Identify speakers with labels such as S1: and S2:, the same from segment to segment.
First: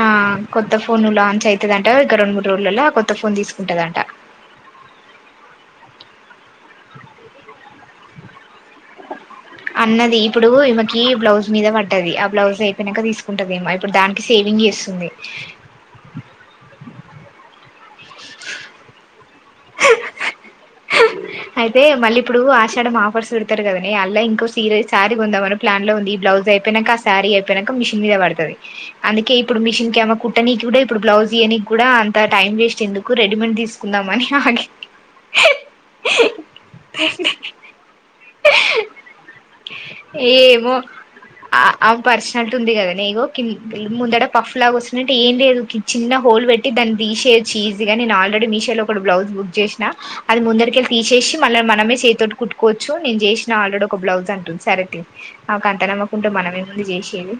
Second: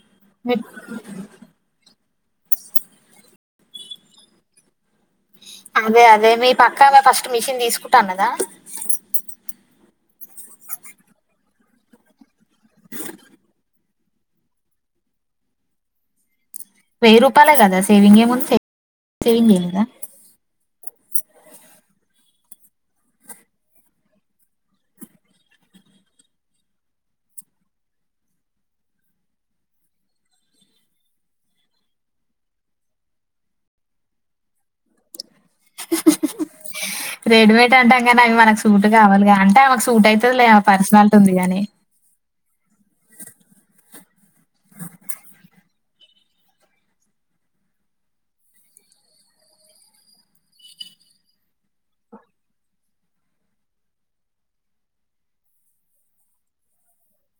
S1: ఆ కొత్త phone launch అయి దంట ఇంక రెండు మూడు రోజులలా కొత్త ఫోన్ తీసుకుంటదంటా
S2: అదే అదే మీ పక్కమే ఫస్ట్ మిషన్ తీసుకుంటాన్నదా
S1: అన్నది ఇప్పుడు ఈమెకి బ్లౌజ్ మీద పడ్డది ఆ బ్లౌజ్ అయిపోయినాక తీసుకుంటది ఏమ ఇప్పుడు దానికి సేవింగ్ చేస్తుంది
S2: వెయ్యిూరూపాలే కదా సేవింగ్ ఏముంది సేవింగ్ ఎ కదా
S1: అయితే మళ్ళీ ఇప్పుడు ఆషాడం ఆఫర్స్ పెడతారు కదనే అల్లా ఇంకో సీరే శారీ కొందామని ప్లాన్ లో ఉంది ఈ బ్లౌజ్ అయిపోయినంక శారీ అయిపోయినంక మిషన్ మీద పడుతది. అందుకే ఇప్పుడు మిషన్ కేమో కుట్టనీకి కూడా ఇప్పుడు బ్లౌజ్ ఇయ్యనీకి కూడా అంత టైం వేస్ట్ ఎందుకు, రెడీమేడ్ తీసు కుందామని ఆగాను
S2: రెడీమేట్ అంటాం కానీ అవి మనకు సూట్ కావాలిగా అంటే ఆమెకు సూట్ అవుతదిలే ఆమెకు
S1: ఏమో
S2: పర్సనాలిటీ ఉంది గాని
S1: ఆ పర్సనాలిటీ ఉంది కదా నీకు, కి ముందట పఫ్ లాగా వచ్చినట్టు ఏందే ఏదో కి చిన్న హోల్ పెట్టి దాన్ని తీసేయొచ్చు ఈజీగా నేను ఆల్రెడీ మీషోలో ఒకటి బ్లౌజ్ బుక్ చేసిన అది ముందరికెళ్ళి తీసేసి మళ్ళా మనమే చెయ్యితోటి కుట్టుకోవచ్చు నేను చేసిన ఆల్రెడీ ఒక బ్లౌజ్ అంటుంది. సరే తియ్, ఆమెకు అంత నమ్మకముంటే మనం ఏముంది చేసేది.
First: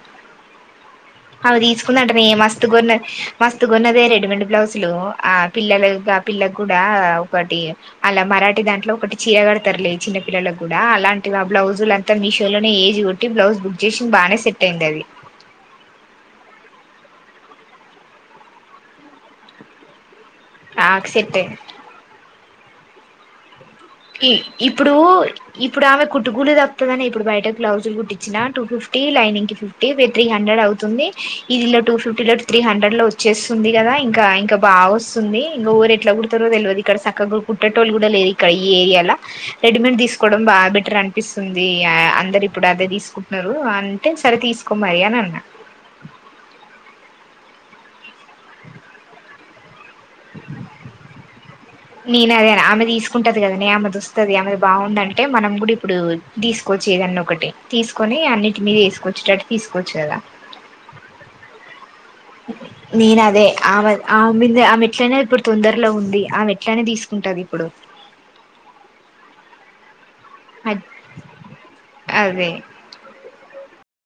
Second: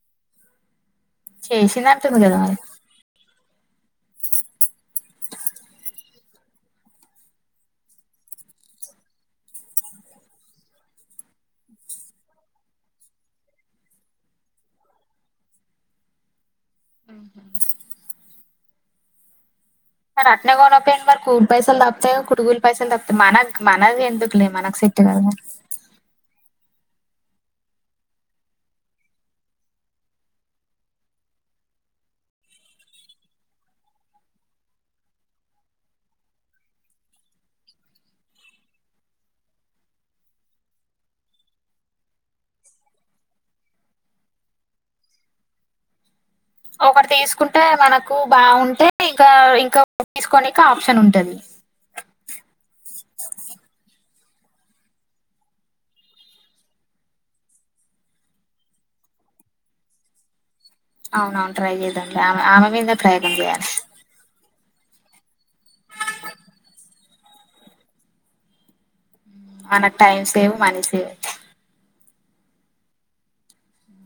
S1: ఆమె
S2: చేసిందంటుంది
S1: తీసుకుందంటనే
S2: కదా మరి
S1: మస్తు కొన్న మస్తుకొన్నదే రెడీమేడ్ బ్లౌజులు ఆ పిల్లలకి ఆ పిల్లకి కూడా ఒకటి ఆళ్ళ మరాఠీ దాంట్లో ఒకటి చీరకడతారులే చిన్న పిల్లలకు కూడా అలాంటివి ఆ బ్లౌజులు మొత్తం మీషోలోనే ఏజ్ కొట్టి బ్లౌజ్ బుక్ చేసి బానే సెట్ అయింది అది.
S2: పాలం పం మరి అట్నే కొనకపోయింది
S1: ఆకు
S2: మరి
S1: సెట్టే
S2: కూలి పైసలు తగ్గుతాయిగా కుట్టుకూలి పైసలు తగ్గుతాయి, మన మనది
S1: ఈ
S2: ఎందుకులే మనకు
S1: ఇప్పుడు
S2: సెట్ కాదు
S1: ఇప్పుడు ఆమె కుట్టుకూలి తగ్గుతదని ఇప్పుడు బయటకు బ్లౌజులు కుట్టిచ్చినా టూఫిఫ్టీ లైనింగ్ కి ఫిఫ్టీ త్రీ హండ్రెడ్ అవుతుంది ఇదిలో టూఫిఫ్టీ లో త్రీ హండ్రెడ్ లో వచ్చేస్తుంది కదా ఇంకా ఇంకా బా వస్ స్తుంది ఇంకా ఎవరు ఎట్లా కుడతారో తెలవదు ఇక్కడ చక్కగా కుట్టేటోళ్ళు కూడా లేదు ఇక్కడ ఈ ఏరియాల రెడీమేడ్ తీసుకోవడం బాగా బెటర్ అనిపిస్తుంది అందరు ఇప్పుడు అదే తీసుకుంటున్నారు అన్ అంటే సరే తీసుకో మరి అని అన్నా
S2: ఒకటి తీసుకుంటే మనకు బాగుంటే ఇంకా ఇంకా తీసుకోనికి ఆప్షన్ ఉంటది.
S1: నేను అదేన్నా ఆమె తీసుకుంటది కదనే ఆమెది వస్తది ఆమెది బాగుందంటే మనం కూడా ఇప్పుడు తీసుకోవచ్చు ఏదన్న ఒకటి, తీసుకొని అన్నింటి మీద వేసుకొచ్చేటట్టు తీసుకోవచ్చు కదా
S2: అవునవును ట్రై చేద్దాంలే, ఆమె ఆమె మీదే
S1: నేను
S2: ప్రయోగం
S1: అదే
S2: చెయ్యాలి.
S1: ఆమె ఆమె మీందే, ఆమెట్లనే ఇప్పుడు తొందరలో ఉంది ఆమె ఎట్లైనా తీసుకుంటది ఇప్పుడు.
S2: మనకు టైం సేవ్ మనీ
S1: అద్-
S2: సేవ్
S1: అదే